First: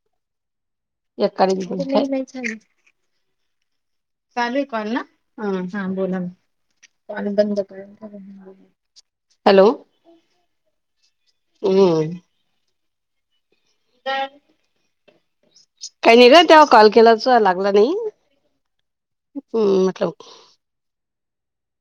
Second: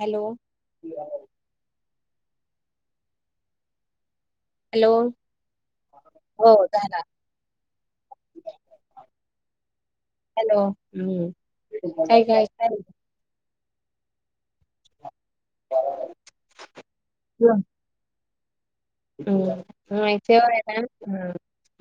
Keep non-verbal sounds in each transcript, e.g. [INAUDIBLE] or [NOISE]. Hello एकादी कोण तरी चालू आहे कॉल हॅलो ना ह हा बोला हो झाला कॉल बंद हॅलो हॅलो हम्म हम्म काय काय [INAUDIBLE] काही नाही र तेव्हा कॉल केलाच लागला नाही हम्म ह म्हटलं मा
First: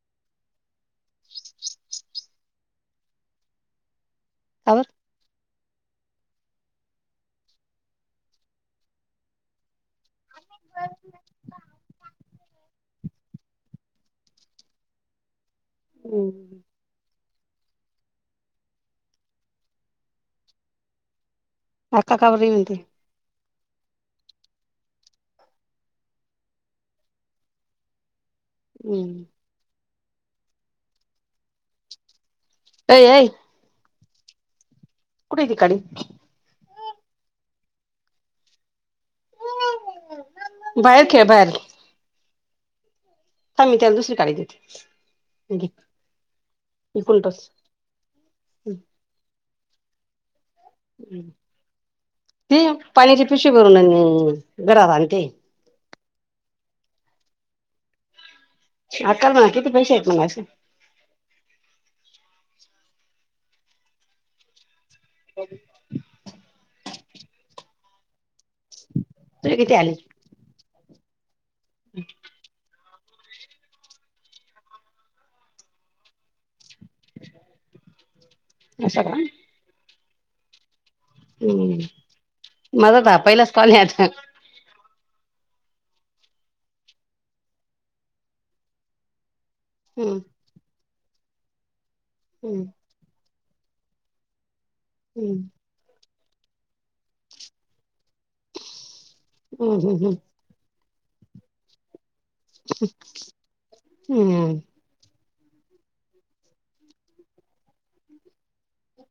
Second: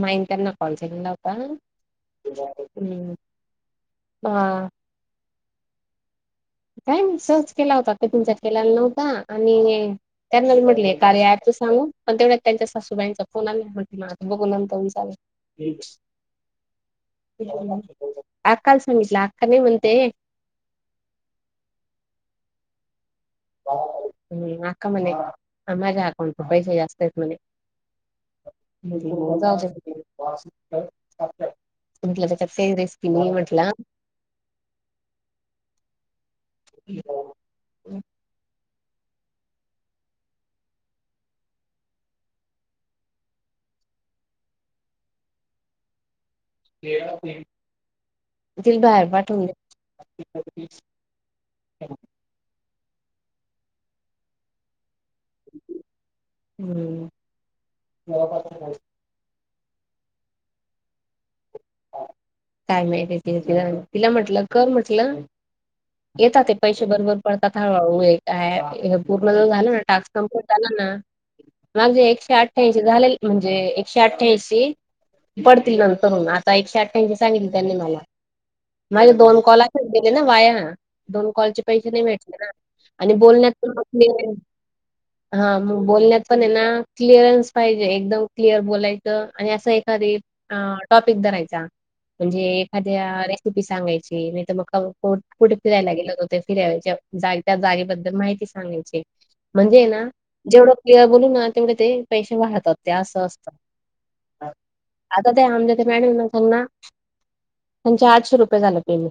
मा इंकना कॉल केलेला होता हा का काय सहज केला होता ते तुनच्याार केलाला नव्हता आणि त्यान म्हटले कार्य अँप च सांगू पण तेवढ्या त्यांच्या सासूबाईंचा फोन आला म्हण माझ बघूनंतऊून चाले हम् अकाला सांगितलं अका नाही म्हनते आका का बर ये म्हणती हम् अका मने आमझ अकाउंट पैसा जास्त यत मने हम्म जाऊदे तिकडं तुमला चत अय रेसिपी अय नाही म्हटला कुठ आहे ती काळी ह बाहेर खेळ बाहेर ह मी त्याला दुसरी काढ देते इकडून टोच तिला बाहेर पाठवून दे ती ते पाण्याचे पिशी भरून घरात आणि ते हम्म अकल म्हणालाती किती पैसे आहेतेत मग असं काय माहिती आहे ति तिला तिला म्हटलं कर म्हटलं अ येतात ते पैसे बरोबर पडतात हळूहळू काय पूर्ण जर तुझे झालं किती ना आले टास्क कमप् नाग एकशे आठ अठ्ठऐंशी झाले म्हणजे एकशे अठ्ठ्याऐंशी पडतील नंतर आता एकशे अठ्ठ्याऐंशी सांगितली त्यांनी मला असं का मागे दोन कॉल असच गेले ना वाया ह दोन कॉलचे हम्म पैसे नाही भेटले ना माझा तर आणि हा पहिलाच बोलण्यात कॉल आहे आता हा मग बोलण्यात पण आहे ना क्लिअरन्स पाहिजे एकदम क्लिअर बोलायचं आणि असं एक सरी हम्म टॉपिक धरायचा म्हणजे हम्म एखाद्या रेसिपी सांगायची नाही तर मग हम्म कुठे फिरायला गेलेत होते फिरायच्या जा त्या जागेबद्दल माहिती सांगायची म्हणजे हम्म ना हम्म जेवढं प बोलू ना तेवढे ते पैसे वाहतात ते असं असतं आता ते आमद्या ते मॅडम ना त्यांना त्यांचे आठशे रुपये झाले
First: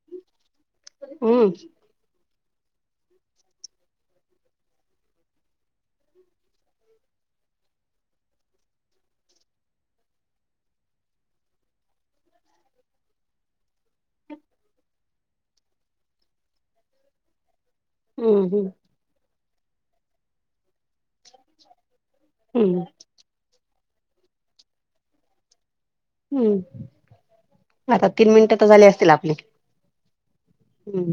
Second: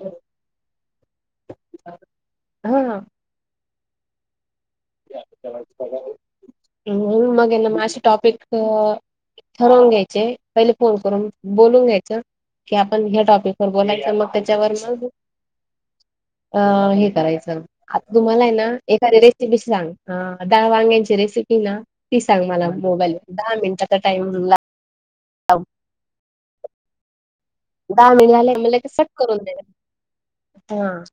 हम्म हा ह् मग ना माझ टॉपिक ठरवून घ्यायचे पहिले फोन करून बोलून घ्यायचं की आपण ह्या टॉपिक वर बोलायच मग त्याच्यावर मग अ हे करायचं आता तुम्हाला हम्म हम्म हम्म आहे ना एखादी रेसिपी सांग डाळ वांग्यांची रेसिपी ना ती सांग मला हम्म मोबाईल दहा मिनिटाचा टाइम ला हम्म आता दहा तीन मिनट झाले मिनिटं तर मला झाली कट असतील आपली करून द हा हम्म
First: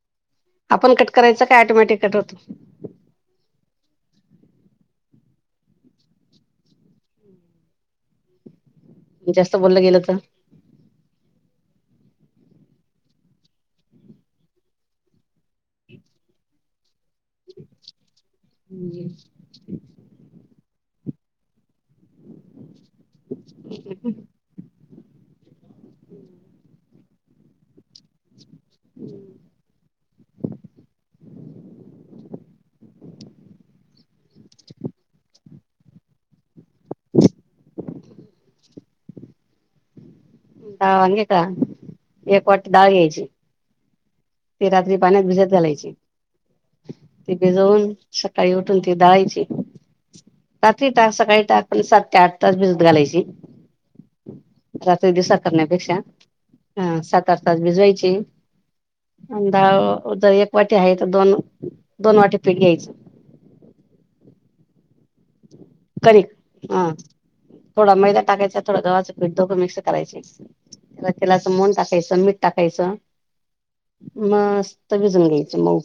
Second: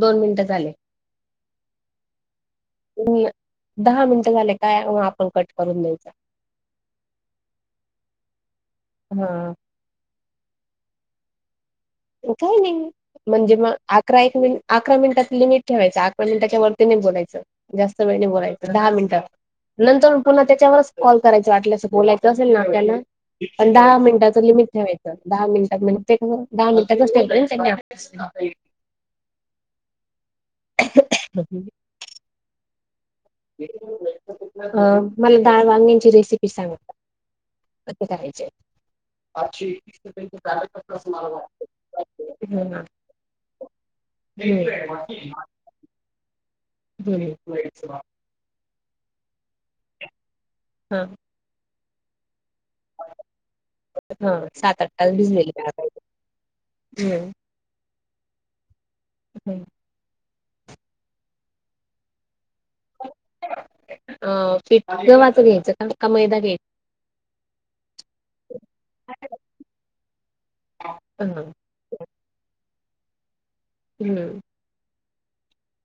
दोन मिनिट आपण कट करायचं काय ऑटोमॅटिक कट होतो दहा मिनिटं झाले काय मग आपण कट करून द्यायचं हा जास्त बोललं गेलं तर काय नाही म्हणजे मग अक एक मिट अकरा मिनिटाचं लिमिट ठेवायचं अकरा मिनिटाच्यावरती नाही बोलायचं जास्त वेळ नाही बोलायचं दहा मिनिटा नंतर पुन्हा त्याच्यावरच कॉल करायचं वाटल्यास बोलायचं असेल ना त्याला पण दहा मिनिटाचं लिमिट ठेवायचं दहा मिनिटात म्हणजे ते कसं [UNINTELLIGIBLE] हम्म ह अ मला डाळ वांग्यांची रेसिपी सांगा [UNINTELLIGIBLE] करायचे पाचशे एक आणि का एक वाटी डाळ घ्यायची ते रात्री पाण्यात भिजत घालायचे ते भिजवून सकाळी उठून ती दळायची रात्री हा तास सकाळी टाकून सात ते आठ त्याच बसत घालायची हा सात आठ रात्री तास दिसा भिजलेली डाळ करण्यापेक्षा ह पाहिजे सात आठ तास भिजवायची हम्म अंदाज जर एक वाटी आहे तर दोन दोन वाटी पीठ घ्यायचं अ पिट वाटून घ्यायचं का का कनिक मैदा घ्यायचा हा थोडा मैदा टाकायचा थोडं गव्हाचं पीठ दोघं मिक्स करायचे हा तेलाचं मोंन टाकायचं आणि मीठ टाकायचं हम्म मस्त भिजून घ्यायचं मऊ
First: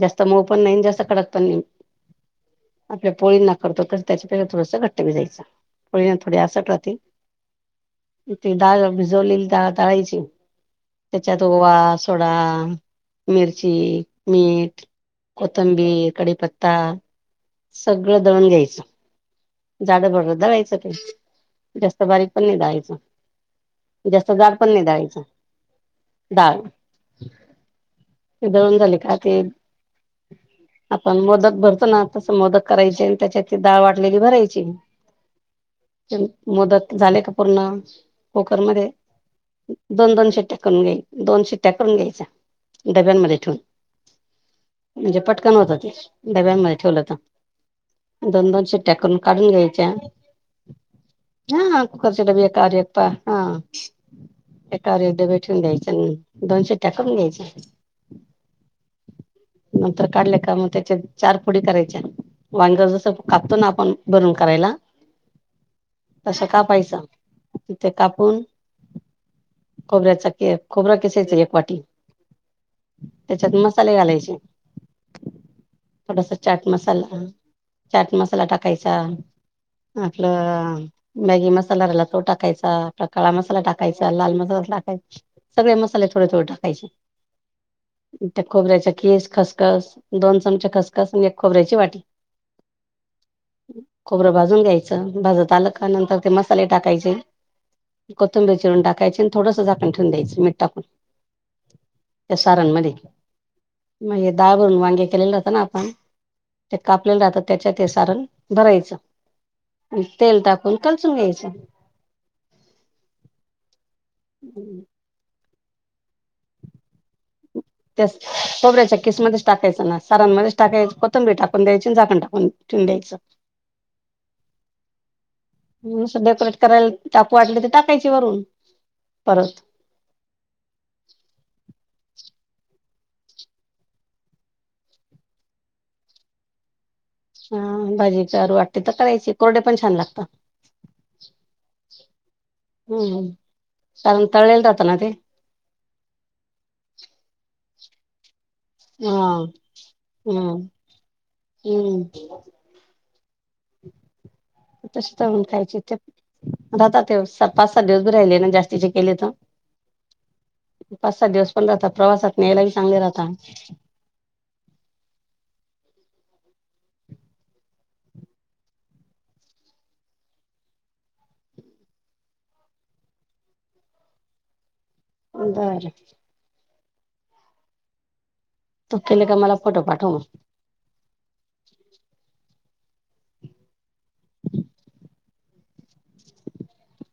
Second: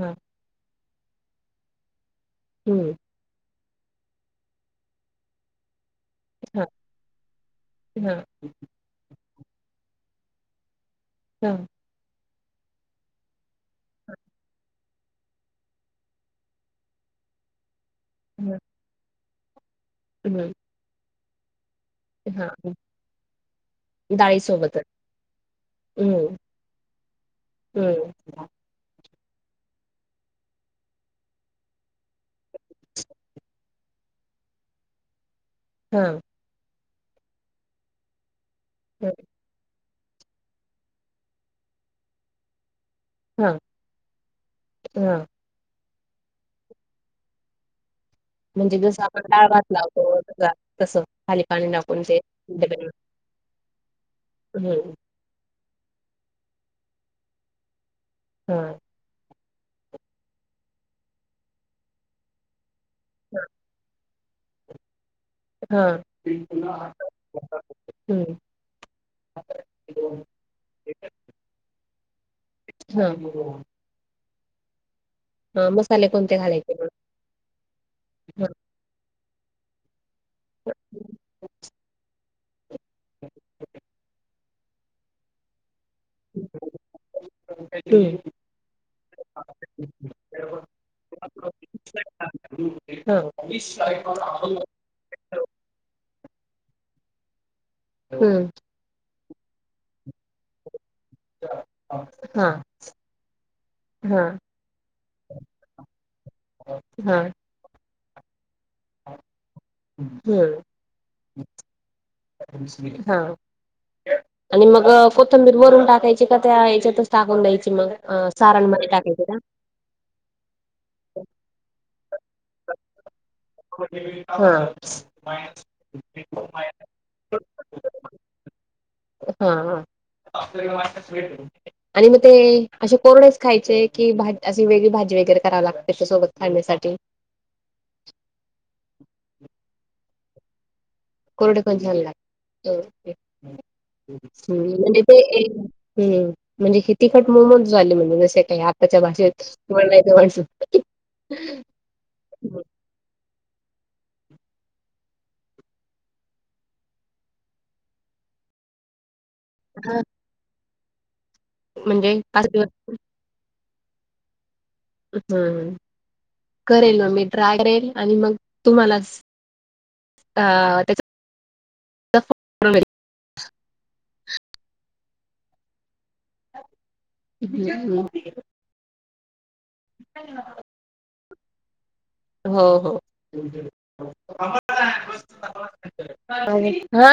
हा जास्त मऊपण नाही आणि जास्त कडक पण नाही हम् पोळी ना करतो तर त्याच्या पेक्षा थोडसं घट्ट भिजायचं पोळीना थोडी हा असट राहती हा ती डाळ भिजवलेली डाळ दळायची त्याच्यात हा ओवा थोडा मिरची मीठ कोथिंबीर, कडीपत्ता सगळं दळून घ्यायचं जाड भरड हम्म दळायचं ते जास्त बारीक पण हा नाही दळायचं जास्त डाळी जाडपण सोबतच नाही दळायचं हम्म डाळ हं, ते दळून झाले का ते आपण मोदक भरतो ना तसं मोदक करायचे आणि त्याच्यात डाळ वाटलेली भरायची हां, मोदक झाले का पूर्ण कूकर मध्ये हं, दोन दोन शिट्ट्या करून घ्याच्या दोन शिट्या करून घ्यायच्या डब्यांमध्ये हां, ठेवून म्हणजे हां. पट पटकन होतं ते डब्यांमध्ये ठेवलं हो तर दोन दोन म्हणजे शिट्या जसं करून आपण डाळ काढून भात घ्यायच्या लावतो तसा तसं खाली पाणी हा टाकून ते कुकरचे डबी डब्याला कारपा हा हं, एकावर एक डबे ठेऊन द्यायचे आणि दोन शिट्या करून द्यायच्या हां नंतर काढले का मग त्याच्यात चार फोडी करायच्या वांगं हां, कापतो ना आपण भरून करायला हां, तसं कापायचं तिथे हं, कापून खोबऱ्याचा किस खोबरा खिसायचं एक वाटी त्याच्यात हां. मग मसाले घालायचे हां, मसाले थोडासा कोणते चाट घालायचे मग? मसाला चाट मसाला हं, टाकायचा आपलं मॅगी मसाला तो टाकायचा आपला खडा मसाला टाकायचा लाल मसाला टाका सगळे मसाले थोडे थोडे टाकायचे हमम त्या खोबऱ्याचा कीस खसखस दोन चमचा खसखस आणि एक खोबऱ्याची वाटी हो खोबरं भाजून घ्यायचं भाजत आलं का नंतर ते मसाले टाकायचे हं, कोथंबिर चिरून टाकायची आणि थोडंसं झाकण ठेवूण द्यायाचं मीठ टाकून त्या हां, सारांमध्ये म्हणजे हां, डाळ भरून वांगे केलेले राहत ना आपण ते कापलेले हां, राहत त्याच्या ते सारण भरायचं तेल हं, टाकून परतून घ्यायचं हा आणि मग कोथंबीर वरून टाकायची का त्या याच्या त त्यास खोबऱ्याच्या का? केिसमध्येध्येच टाकायचं ना सारांमध्येच टाकायच कोथंबरी टाकून द्यायचीं झाकंण टाकून ठेऊन द्याचं नुसतं डेकोरेट करायला [UNINTELLIGIBLE] टाकू वाटलं ते टाकायचे वरून हां, परत [INAUDIBLE] आणि मग ते अ असे कोरडेच खायचे की भा अशी वेगळी भाजी वगैरे करावी लागते त्याच्यासोबत खाण्यासाठी हा भाजी करू वाटते तर करायची कोरडे पण छान लागत कोरडे पण छान लागतं हम्म कारण तळलेलं राहतं ना म्हणजे ते ते् म्हणजे तिखट मोमज झाले म्हणजे ज म्हणजे आत्ताच्या हा भाषेत म्हणायच हम्म हम्म तशी चाऊन खायचे ते राहता ते पाच सहा दिवस भी राहिले ना जास्तीचे केले तर हा पाच सात दिवस पण राहता म्हणजे प्रवासात पाच दिवस न्यायलाही चांगले राहता हम करेल मग मी ट्राय करेल आणि मग तुम्हाला अ त्या अर हम् तो केले का मला फोटो पाठव हो हो हा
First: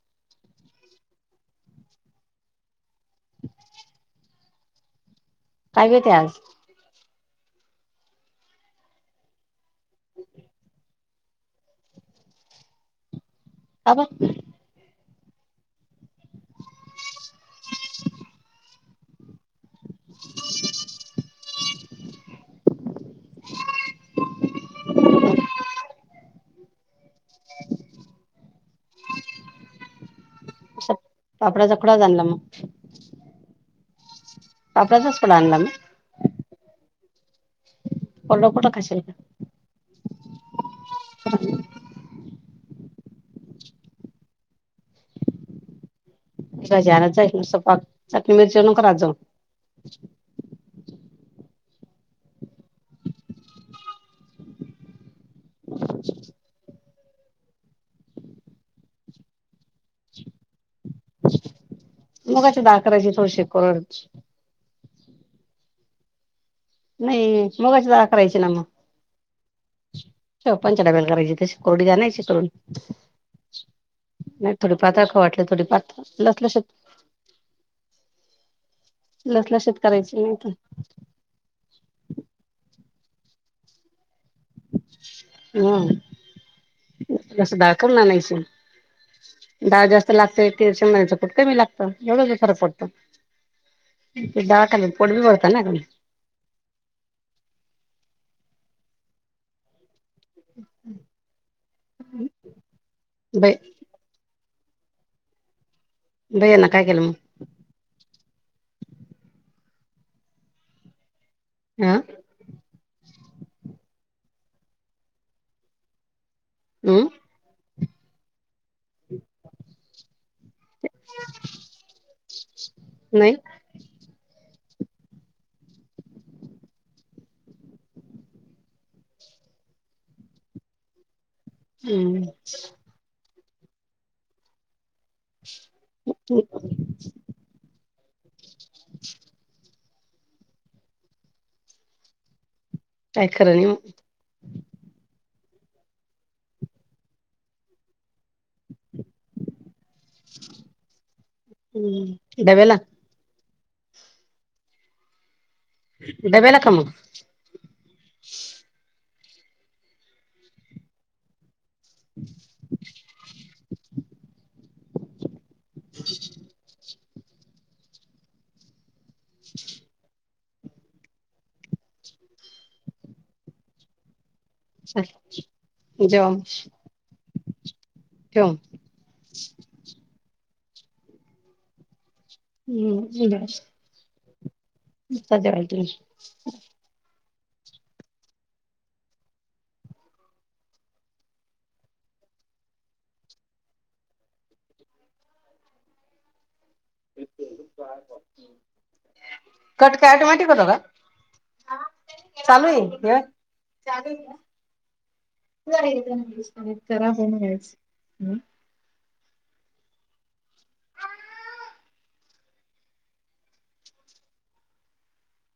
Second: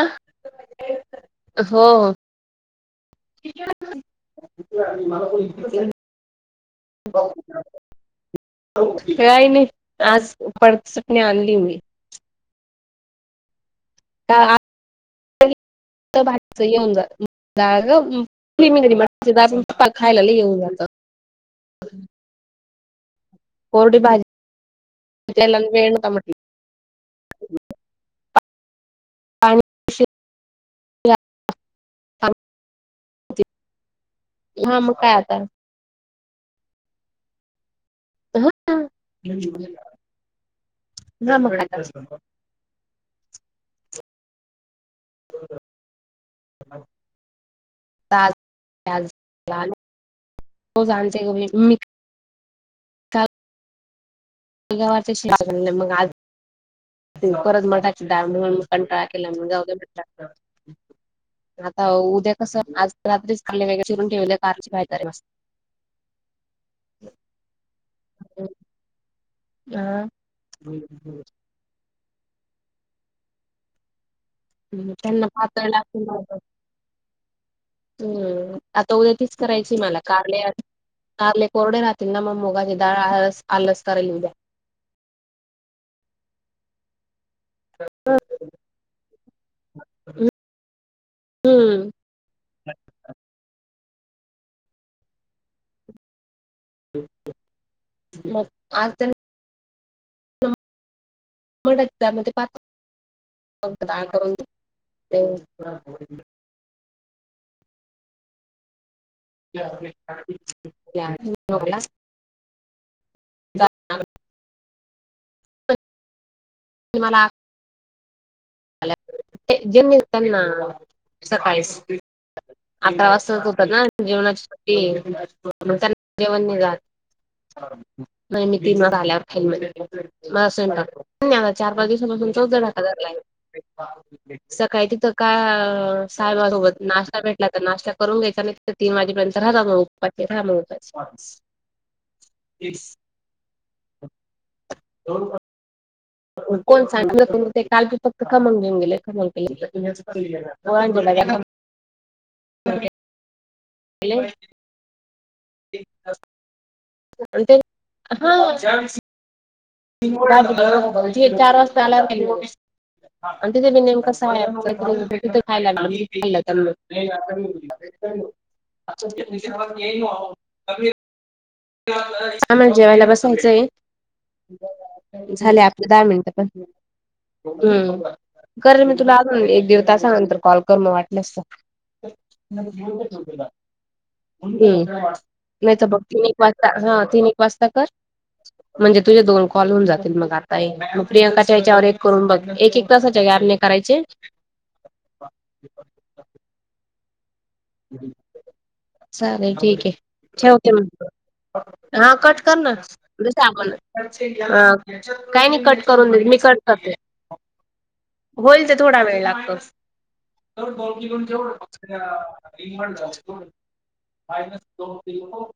हो ठी मला काय ब ते आज ब [INAUDIBLE] य नाही आज पर्सटने आणनली होई अ ह भाजच येऊन जात दाळली दाळ पण खायला येऊन जातं [UNINTELLIGIBLE] [INAUDIBLE] कोरडी भाजला वेण त म्हट हम पाणी अस उशिरा पापडा चकडा जाला पाणी मग होते. हा मग काय अपजच पड आता आणलं पलकट खाशर का ना मग जनाच आहेस पाक आज चटणी मिरचीण कराय जा हो जाणतेय ग मी तग व ते मगज ह त परत माक कंटाळा केला जाट [UNINTELLIGIBLE] [INAUDIBLE] आता उद्या मुगाची कसं डाळ आज करायची रात्रीच थोडीशी काले वगळे कोरड चिरून ठेवले कारची काही तरीतते नाही मगाची दार करायची ना मग ह शव पंचडाबेल करायची तशी कोरडी जाण्यायची करून नाही थोडी हम् पातळ खाऊ त्यांना वाटली थोडी पातळ लागत लसलशीत हम्म आता उद्या तीच लसलशीत करायची मला काल नाही तर आले कोरडे राहतील ना म मुगाची दाळ आलास करल उद्या हम बस दाखव ना नाहीस डळ जास्त लागतेी च म्याच कुठ कमी लागतं हम्म एवढं फरक पडतो दडहा पोड बी बरतात ना म आ म पा बै कर बैया ना काय केलं मग ला हा त मला हम्म ते ज्यांनी त्यांना सकाळीच अठरा नाही वाजताच होत ना जेवणा त्यांना जेवण जात नैमतीला मास धन्यवाद चार पाच दिवसा पाासून हम्म चौदा ढाका झालाय सकाळी तिथ का साहेब सोबत नाश्ता भेटला तर नाश्ता करून घ्यायचा नि ती माझी पर्यंत राहता मग पे थांबळ होत काय खर निम [UNINTELLIGIBLE] कोण सांगितलं तु ते काल प फक्त कमावून घेऊनेले कमा [UNINTELLIGIBLE] [UNINTELLIGIBLE] हम् डब्याला हॅलो डब्याला का म हा [UNINTELLIGIBLE] चार वाजता आला आणि तिथे मी नेमकस आहे [UNINTELLIGIBLE] [UNINTELLIGIBLE] [UNINTELLIGIBLE] आम्हाला जेवायला बसायचंय [UNINTELLIGIBLE] झाले आपल्या दहा जेवा मिनट मग पण हम् ठेव मग. कर मी तुला हां एक दीड तासा नंतर कॉल कर मग वाटलंतर हम्म बर हम्म आता जेवायला नाही तर तुम्ही बघ तीन एक वाजता हा तीन एक वाजता कर म्हणजे तुझ्या दोन कॉल होन जातील मग आता मग प्रियंकाच्या याच्यावर एक करून बघ एक एक तासाच्या गॅप ने करायचे [UNINTELLIGIBLE] चालेल ठीक आहे कट काय ऑटोमॅटिक होतो ठेवते का? म हा कट चालू आहे हे करणार सा आपण काही नाही कट करून देेत मी कट कर [UNINTELLIGIBLE] होईल तो. थोडा वेळ लागतो. मानस दो [UNINTELLIGIBLE]